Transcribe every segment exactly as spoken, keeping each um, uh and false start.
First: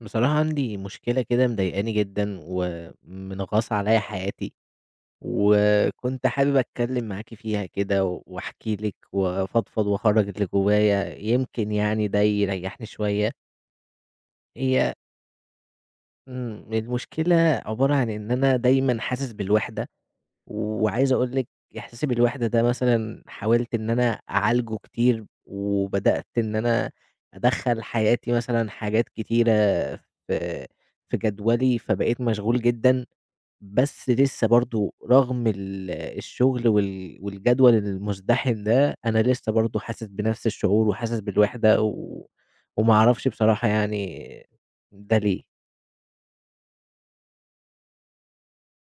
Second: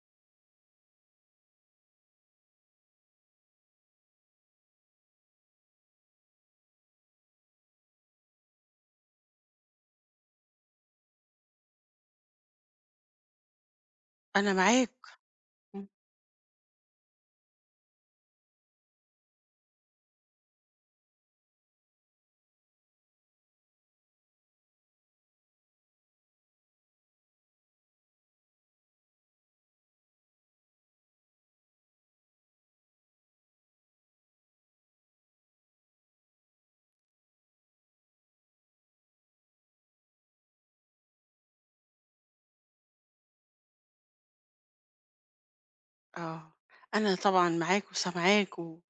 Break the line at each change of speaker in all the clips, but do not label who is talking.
بصراحة عندي مشكلة كده مضايقاني جدًا، ومنغصة عليَّ حياتي، وكنت حابب أتكلم معاكِ فيها كده، و- وأحكي لِك وأفضفض وأخرّج اللي جوايا، يمكن يعني ده يريحني شوية.
أنا
هي
معاك.
امم، المشكلة عبارة عن إن أنا دايمًا حاسس بالوحدة. وعايز أقول لِك إحساسي بالوحدة ده مثلًا حاولت إن أنا أعالجه كتير، وبدأت إن أنا أدخّل حياتي مثلًا حاجات كتيرة في في جدولي، فبقيت مشغول جدًا، بس لسه برضه رغم ال الشغل وال والجدول المزدحم ده، أنا لسه برضه حاسس بنفس الشعور وحاسس بالوحدة، و وما أعرفش بصراحة يعني ده ليه.
آه، أنا طبعًا معاك وسامعاك و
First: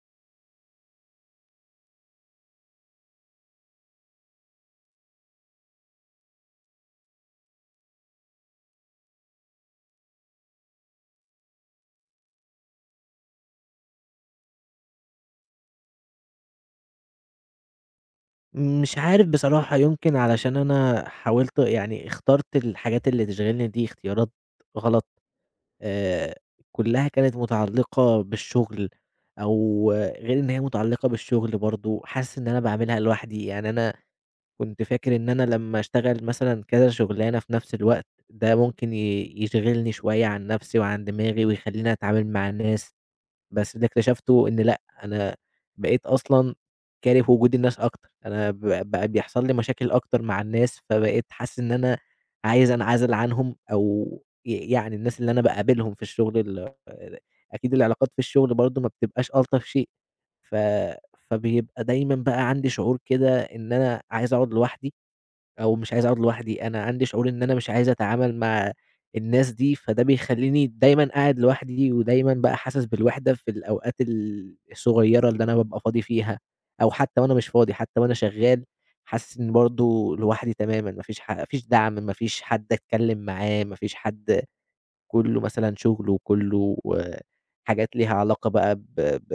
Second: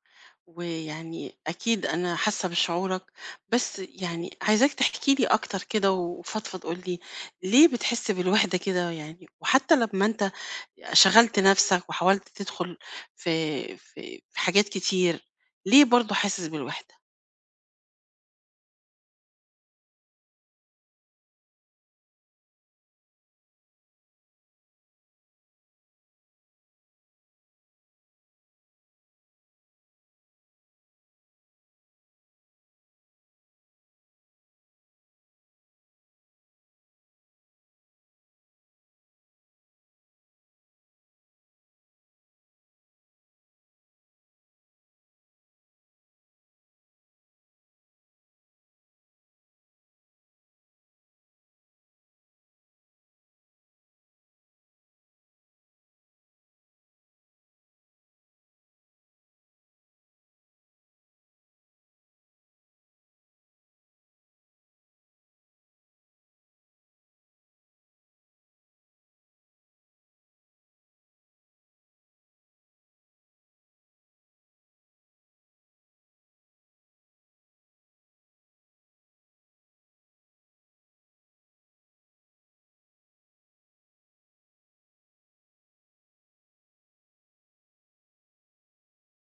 ويعني أكيد أنا حاسة بشعورك، بس يعني عايزاك تحكي لي أكتر كده وفضفض قُل لي ليه بتحس بالوحدة كده يعني؟ وحتى لمّا أنت شغلت نفسك وحاولت تدخل في في في حاجات كتير، ليه برضه حاسس بالوحدة؟
مش عارف بصراحة، يمكن علشان أنا حاولت يعني اخترت الحاجات اللي تشغلني دي اختيارات غلط، آآ كلّها كانت متعلقة بالشغل، أو غير إن هي متعلقة بالشغل برضه، حاسس إن أنا باعملها لوحدي، يعني أنا كنت فاكر إن أنا لمّا أشتغل مثلًا كذا شغلانة في نفس الوقت، ده ممكن ي يشغلني شوية عن نفسي وعن دماغي، ويخلّيني أتعامل مع الناس. بس اللي اكتشفته إن لأ، أنا بقيت أصلًا كاره وجود الناس أكتر، أنا ب بقى بيحصل لي مشاكل أكتر مع الناس، فبقيت حاسس إن أنا عايز أنعزل عنهم أو ي يعني الناس اللي أنا باقابلهم في الشغل ال أكيد العلاقات في الشغل برضه ما بتبقاش ألطف شيء، ف فبيبقى دايمًا بقى عندي شعور كده إن أنا عايز أقعد لوحدي. أو مش عايز أقعد لوحدي، أنا عندي شعور إن أنا مش عايز أتعامل مع الناس دي، فده بيخلّيني دايمًا قاعد لوحدي، ودايمًا بقى حاسس بالوحدة في الأوقات ال الصغيّرة اللي أنا بابقى فاضي فيها، أو حتى وأنا مش فاضي، حتى وأنا شغّال حاسس إني برضه لوحدي تمامًا، ما فيش ح ما فيش دعم، ما فيش حد أتكلّم معاه، ما فيش حد كلّه مثلًا شغل وكلّه آه، حاجات ليها علاقة بقى ب ب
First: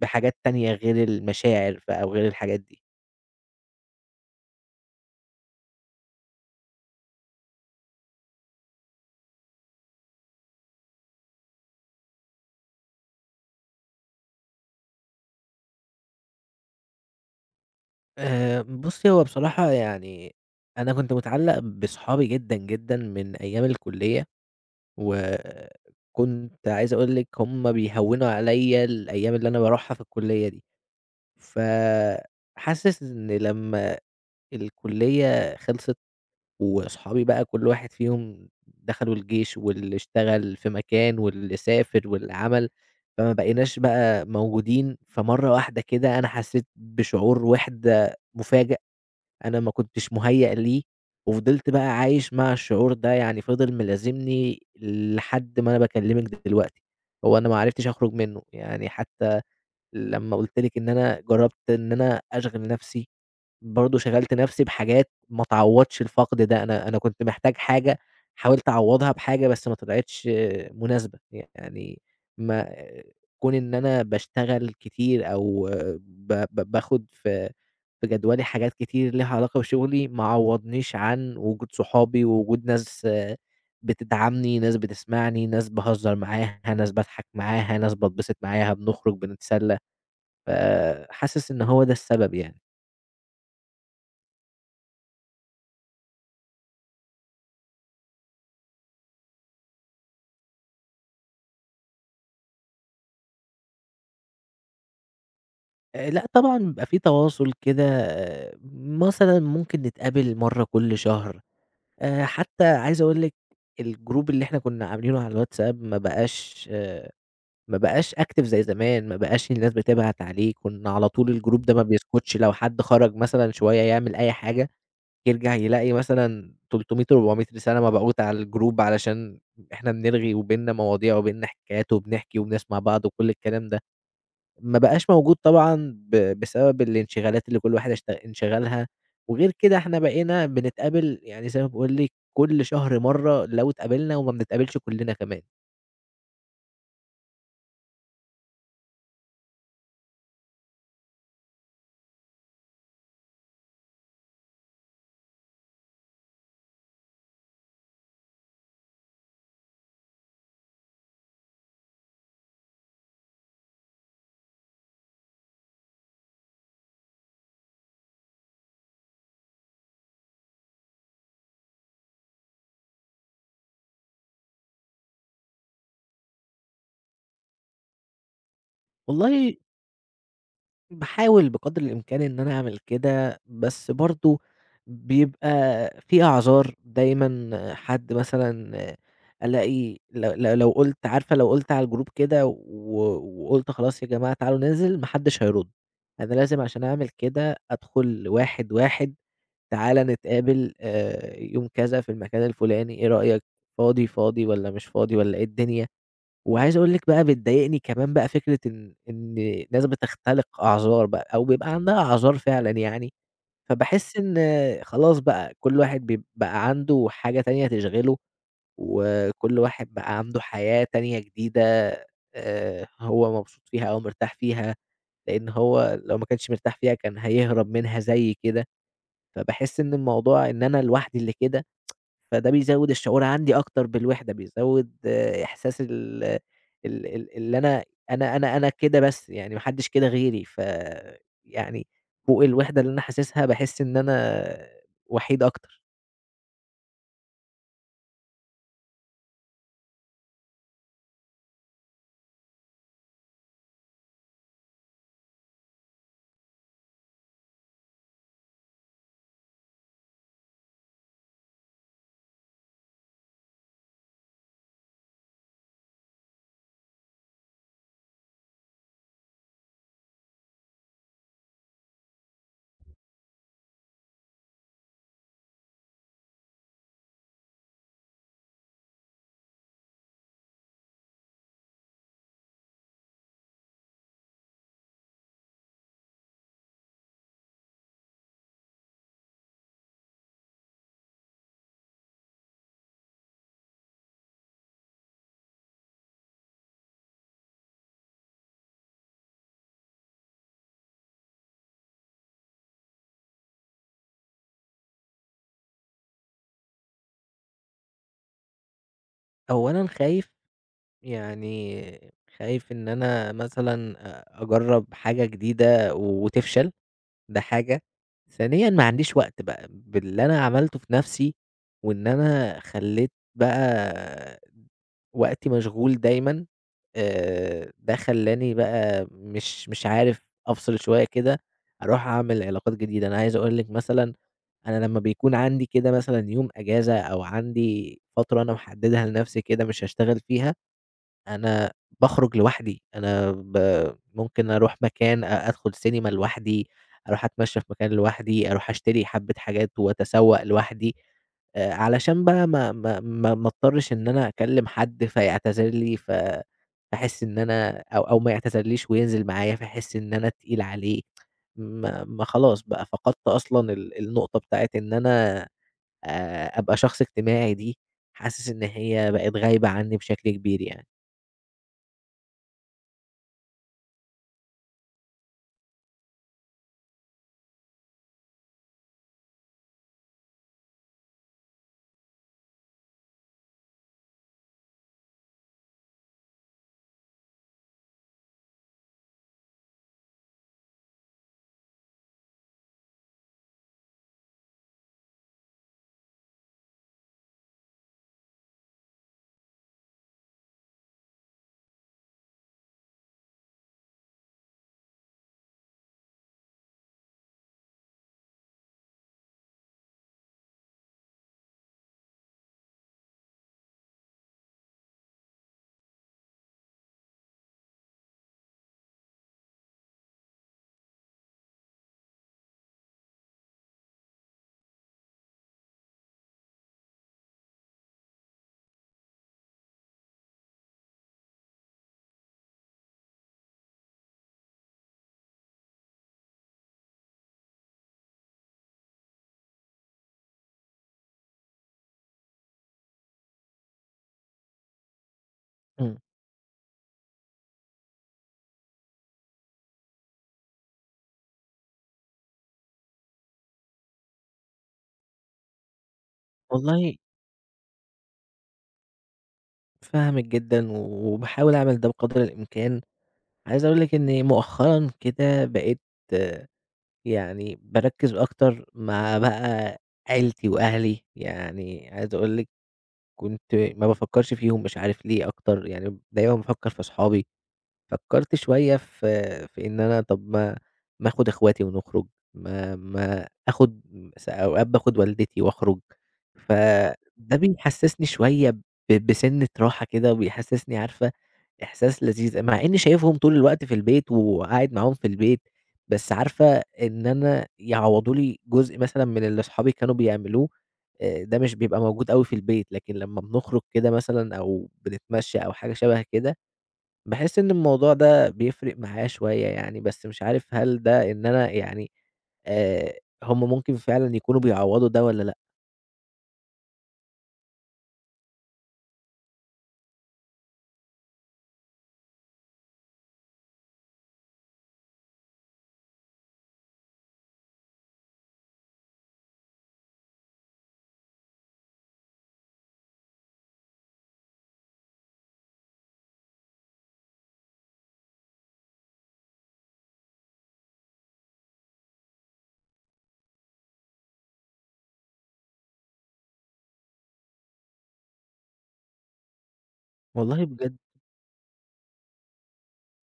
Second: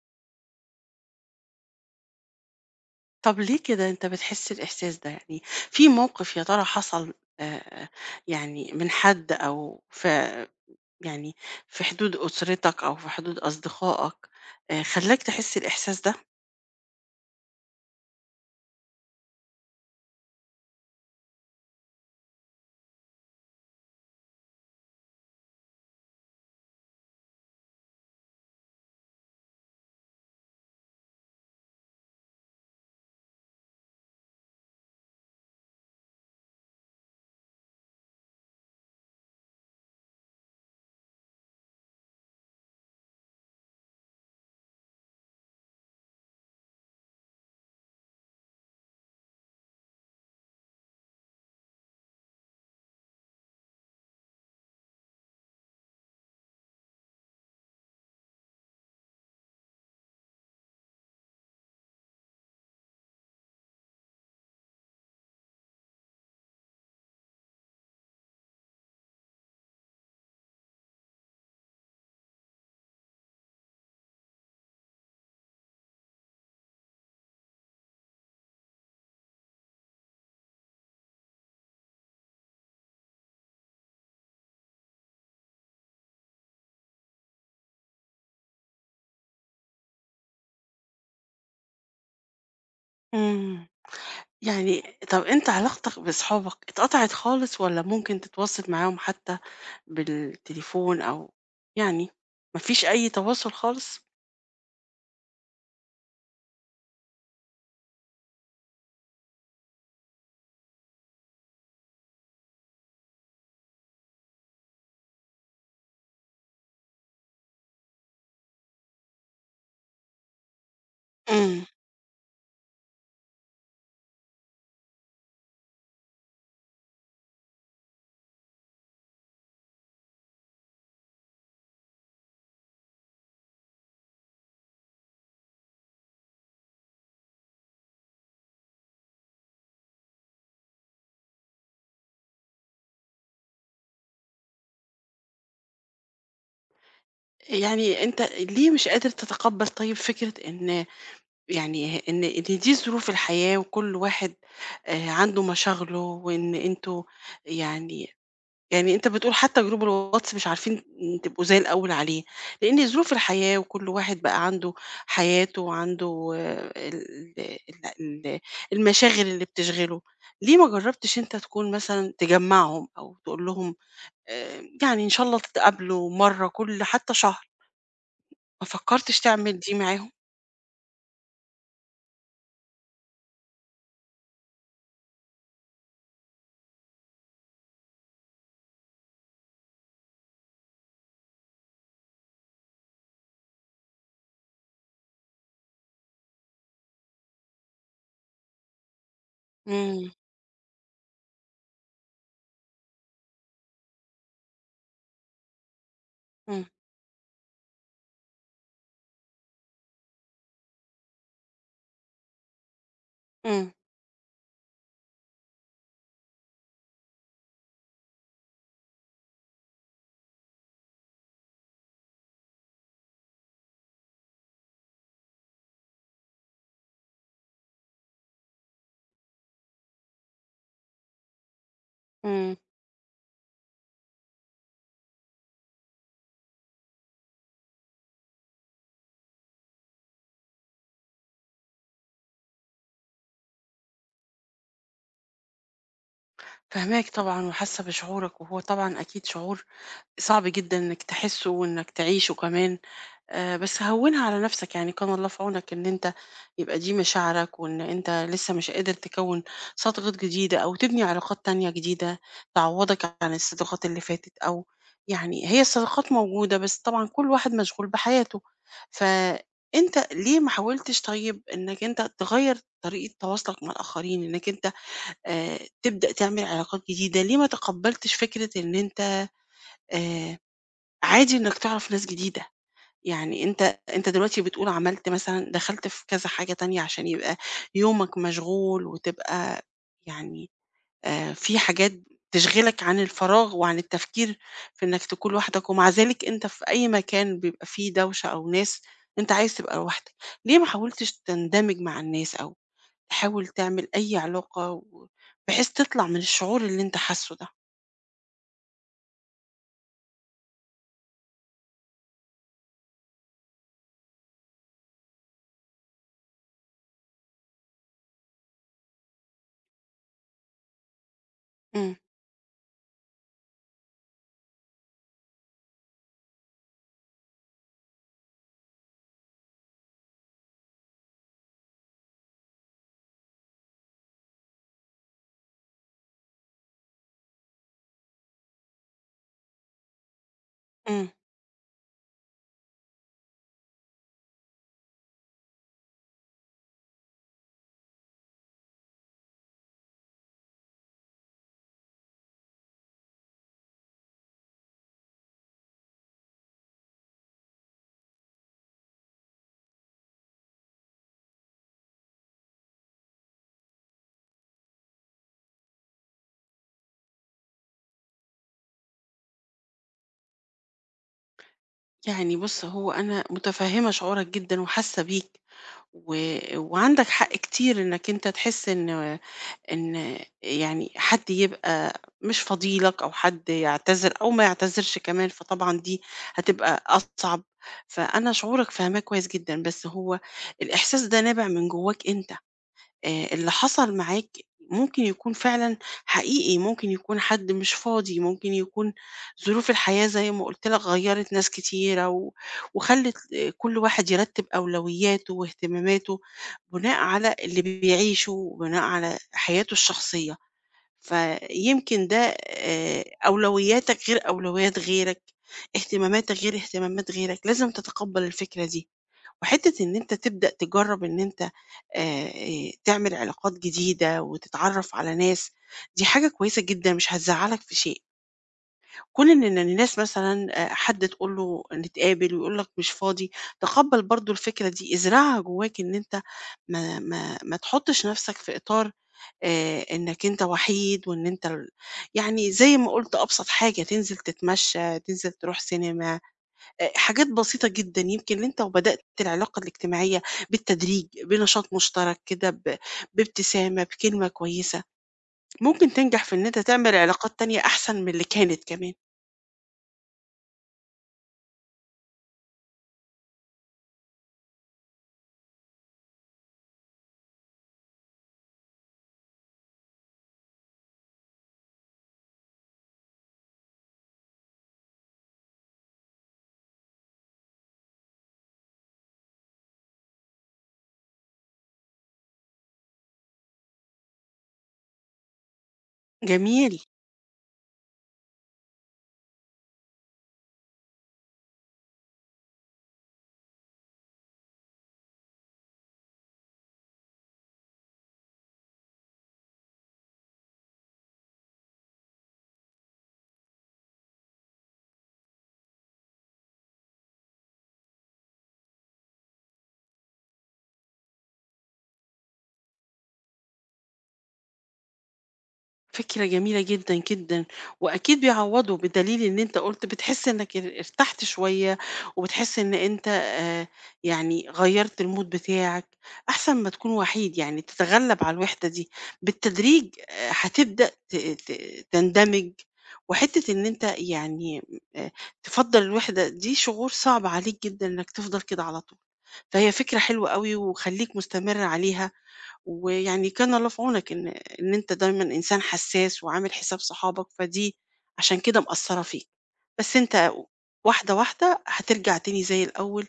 بحاجات تانية غير المشاعر بقى وغير الحاجات دي.
طب ليه كده أنت بتحس الإحساس ده يعني؟ في موقف يا ترى حصل آآ يعني من حد أو ف يعني في حدود أسرتك أو في حدود أصدقائك آآ، خلّاك تحس الإحساس ده؟
آآ، بُصّي هو بصراحة يعني أنا كنت متعلّق بصحابي جدًا، جدًا من أيام الكُلّية، وكنت عايز أقول لِك هُم بيهوّنوا عليَّ الأيام اللي أنا باروحها في الكُلّية دي، فحاسس إن لمّا الكُلّية خلصت وصحابي بقى كل واحد فيهم دخلوا الجيش، واللي اشتغل في مكان، واللي سافر، واللي عمل، فما بقيناش بقى موجودين، فمرّة واحدة كده أنا حسيت بشعور وِحدة مفاجئ. أنا ما كنتش مُهيّأ ليه، وفضلت بقى عايش مع الشعور ده، يعني فضل ملازمني لحد ما أنا باكلمِك دلوقتي، هو أنا ما عرفتش أخرج منه، يعني حتى لمّا قُلت لِك إن أنا جرّبت إن أنا أشغِل نَفْسي برضه شغلت نفسي بحاجات ما تعوّضش الفقد ده، أنا أنا كنت محتاج حاجة، حاولت أعوّضها بحاجة بس ما طلعتش مناسبة، يعني ما كون إن أنا باشتغل كتير أو ب ب باخد في في جدولي حاجات كتير ليها علاقة بشغلي، ما عوّضنيش عن وجود صحابي ووجود ناس آه، بتدعمني، ناس بتسمعني، ناس باهزر معاها، ناس باضحك معاها، ناس باتبسط معاها، بنخرج بنتسلى، فحاسس إن هو ده السبب يعني.
إمم، يعني طَب أنت علاقتك بأصحابك اتقطعت خالص والّا ممكن تتواصل معاهم حتى بالتليفون أو يعني ما فيش أي تواصل خالص؟
آآ لأ طبعًا بيبقى في تواصل كده آه، مثلًا ممكن نتقابل مرّة كل شهر، آآ حتى عايز أقول لِك الجروب اللي إحنا كنا عاملينه على الواتساب ما بقاش آه، ما بقاش active زي زمان، ما بقاش الناس بتبعت عليه، كنا على طول الجروب
إمم،
ده ما بيسكتش لو حد خرج مثلًا شوية يعمل أي حاجة، يرجع يلاقي مثلًا تلتمية، أربعمية رسالة مبعوتة على الجروب علشان إحنا بنرغي وبيننا مواضيع وبيننا حكايات وبنحكي وبنسمع بعض وكل الكلام ده. ما بقاش موجود طبعًا ب بسبب الانشغالات اللي كل واحد اشت انشغالها، وغير كده إحنا بقينا بنتقابل يعني زي ما باقول لِك كل شهر مرّة لو اتقابلنا وما بنتقابلش كلنا كمان.
يعني أنت ليه مش قادر تتقبّل طيب فكرة إن يعني إن إن دي ظروف الحياة وكل واحد آآ، عنده مشاغله وإن أنتم يعني يعني أنت بتقول حتى جروب الواتس مش عارفين تبقوا زي الأول عليه، لإن ظروف الحياة وكل واحد بقى عنده حياته وعنده آه، ال ال ال المشاغل اللي بتشغله، ليه ما جربتش أنت تكون مثلًا تجمعهم أو تقول لهم آآ، يعني إن شاء الله تتقابلوا مرة كل حتى شهر، ما فكرتش
والله
تعمل دي معاهم؟
باحاول بقدر الإمكان إن أنا أعمل كده، بس برضه بيبقى في أعذار دايمًا، حد مثلًا ألاقي ل ل لو قُلت عارفة لو قُلت على الجروب كده و وقُلت خلاص يا جماعة تعالوا ننزل، ما حدش هيرُد، أنا لازم عشان أعمل كده أدخل واحد، واحد، تعالَ
إمم،
نتقابل آآ، يوم كذا في المكان الفلاني، إيه رأيك فاضي، فاضي والّا مش فاضي والّا إيه الدنيا؟
إمم،
وعايز أقول لِك بقى بتضايقني كمان بقى فكرة إن إن ناس بتختلق أعذار بقى، أو بيبقى عندها أعذار فعلًا يعني،
إمم،
فباحس إن خلاص بقى كل واحد بيب بقى عنده حاجة تانية تشغله، وكل واحد بقى عنده حياة تانية جديدة آآ، هو مبسوط فيها أو مرتاح فيها، لإن هو لو ما كانش مرتاح فيها كان هيهرب منها زيي كده، فباحس إن الموضوع إن أنا لوحدي اللي كده فده
إمم،
بيزوّد الشعور عندي أكتر بالوحدة، بيزوّد آه، إحساس ال ال ال اللي أنا أنا أنا أنا كده بس، يعني ما حدّش كده غيري، ف يعني فوق الوحدة اللي أنا حاسسها باحس إن أنا وحيد أكتر.
فاهماك طبعًا وحاسة بشعورك، وهو طبعًا أكيد شعور صعب جدًا إنك تحسه وإنك تعيشه كمان. آآ، بس هوّنها على نفسك، يعني كان الله في عونك إن أنت يبقى دي مشاعرك، وإن أنت لسه مش قادر تكوّن صداقات جديدة أو تبني علاقات تانية جديدة تعوّضك عن الصداقات اللي فاتت، أو يعني هي الصداقات موجودة، بس طبعًا كل واحد مشغول بحياته، فأنت ليه ما حاولتش طيب إنك أنت تغيّر طريقة تواصلك مع الآخرين، إنك أنت آآ، تبدأ تعمل علاقات جديدة، ليه ما تقبّلتش فكرة إن أنت آآ، عادي إنك تعرف ناس جديدة؟ يعني أنت أنت دلوقتي بتقول عملت مثلًا دخلت في كذا حاجة تانية عشان يبقى يومك مشغول وتبقى يعني آآ في حاجات تشغلك عن الفراغ وعن التفكير في إنك تكون لوحدك، ومع ذلك أنت في أي مكان بيبقى فيه دوشة أو ناس أنت عايز تبقى لوحدك، ليه ما حاولتش تندمج مع الناس أو تحاول تعمل أي علاقة و بحيث تطلع من الشعور اللي أنت حاسه ده؟
أولًا خايف، يعني خايف إن أنا مثلًا أ أجرّب حاجة جديدة وتفشل. ده حاجة، ثانيًا ما عنديش وقت بقى، باللي أنا عملته في نَفْسي،
إمم،
وإن أنا خلّيت بقى وقتي مشغول دايمًا، آآ ده خلّاني بقى مش مش عارف أفصل شوية كده، أروح أعمل علاقات جديدة، أنا عايز أقول لِك مثلًا أنا لمّا بيكون عندي كده مثلًا يوم أجازة أو عندي فترة أنا محددها لنَفْسي كده مش هاشتغل فيها
إمم.
أنا باخرج لوحدي، أنا ب ممكن أروح مكان أ أدخل سينما لوحدي، أروح أتمشى في مكان لوحدي، أروح أشتري حبة حاجات وأتسوق لوحدي، آآ علشان بقى ما ما ما ما اضطرش إن أنا أكلم حد فيعتذر لي، ف فاحس إن أنا أو أو ما يعتذرليش وينزل معايا فاحس إن أنا تقيل عليه، ما ما خلاص بقى فقدت أصلًا ال النقطة بتاعة إن أنا آآ أبقى شخص اجتماعي دي، حاسس إن هي بقت غايبة عني بشكل كبير يعني.
يعني بُص، هو أنا متفهمة شعورك جدًا وحاسة بيك. و وعندك حق كتير إنك أنت تحس إن إن يعني حد يبقى مش فاضي لك أو حد يعتذر أو ما يعتذرش كمان، فطبعًا دي هتبقى أصعب، فأنا شعورك فاهماه كويس جدًا، بس هو الإحساس ده نابع من جواك أنت. آآ اللي حصل معاك ممكن يكون فعلًا حقيقي، ممكن يكون حد مش فاضي، ممكن يكون ظروف الحياة زي ما قُلت لك غيّرت ناس كتيرة و وخلّت آه، كل واحد يرتّب أولوياته واهتماماته بناء على اللي بيعيشه وبناء على حياته الشخصية، فيمكن ده آآ أولوياتك غير أولويات غيرك، اهتماماتك غير اهتمامات غيرك، لازم تتقبّل الفكرة دي. وحتة إن أنت تبدأ تجرب إن أنت آآ، آآ، تعمل علاقات جديدة وتتعرف على ناس، دي حاجة كويسة جدًا مش هتزعّلك في شيء. كون إن إن الناس مثلًا آآ، حد تقول له نتقابل ويقول لك مش فاضي، تقبّل برضه الفكرة دي، ازرعها جواك إن أنت ما ما ما تحطش نفسك في إطار آآ، إنك أنت وحيد وإن أنت ال يعني زي ما قُلت أبسط حاجة تنزل تتمشى، تنزل تروح
إمم.
سينما، آآ حاجات بسيطة جدًا، يمكن أنت وبدأت العلاقة الاجتماعية بالتدريج، بنشاط مشترك كده، ب بابتسامة، بكلمة كويسة، ممكن تنجح في إن أنت تعمل
والله
علاقات تانية أحسن من اللي كانت كمان.
فاهمِك جدًا، وباحاول أعمل ده بقدر الإمكان. عايز أقول لِك إن مؤخرًا كده بقيت آه، يعني باركّز أكتر مع بقى عيلتي وأهلي، يعني عايز أقول لِك كنت ما بافكّرش فيهم مش عارف ليه أكتر، يعني دايمًا بافكّر في صحابي فكّرت شوية في في إن أنا طَب ما ما آخُد إخواتي ونخرُج، ما ما آخُد س أوقات باخُد والدتي وأخرُج،
جميل.
فده بيحسّسني شوية ب بسِنّة راحة كده وبيحسّسني عارفة إحساس لذيذ، مع إنّي شايفهم طول الوقت في البيت وقاعد معاهم في البيت، بس عارفة إن أنا يعوّضوا لي جزء مثلًا من اللي أصحابي كانوا بيعملوه، آآ ده مش بيبقى موجود أوي في البيت، لكن لمّا بنخرُج كده مثلًا أو بنتمشّى أو حاجة شَبه كده باحس إن الموضوع ده بيفرق معايا شوية يعني، بس مش عارف هل ده إن أنا يعني آآ هم ممكن فعلًا يكونوا بيعوّضوا ده والّا لأ؟
فكرة جميلة جدًا، جدًا، وأكيد بيعوّضوا بدليل إن أنت قُلت بتحس إنك ار ارتحت شوية، وبتحس إن أنت آآ، يعني غيّرت الmood بتاعك، أحسن ما تكون وحيد يعني تتغلب على الوحدة دي، بالتدريج آآ، هتبدأ ت ت تندمج، وحتة إن أنت يعني آآ، تفضّل الوحدة دي شعور صعب عليك جدًا إنك تفضل كده على طول، فهي فكرة حلوة أوي وخلّيك مستمر عليها. ويعني كان الله في عونك إن إن أنت دايمًا إنسان حساس وعامل حساب صحابك، فدي عشان كده مأثّرة فيك. بس أنت
والله بجد،
واحدة، واحدة هترجع تاني زي الأول،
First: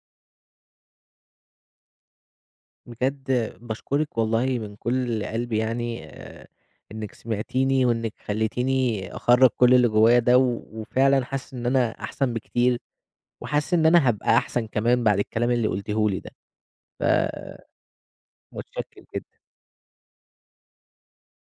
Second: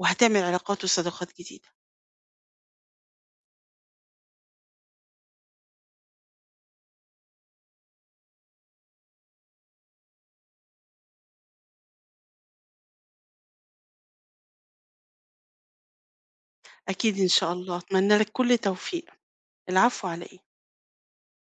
وهتعمل علاقات وصداقات جديدة.
بجد باشكرِك والله من كل قلبي يعني آآ إنِّك سمعتيني وإنِّك خلّيتيني أخرّج كل اللي جوايا ده، و وفعلًا حاسس إن أنا أحسن بكتير، وحاسس إن أنا هابقى أحسن كمان بعد الكلام اللي قُلتيه لي ده،
أكيد إن شاء
فمتشكر
الله، أتمنى لك كل توفيق.
جدًا.
العفو على إيه؟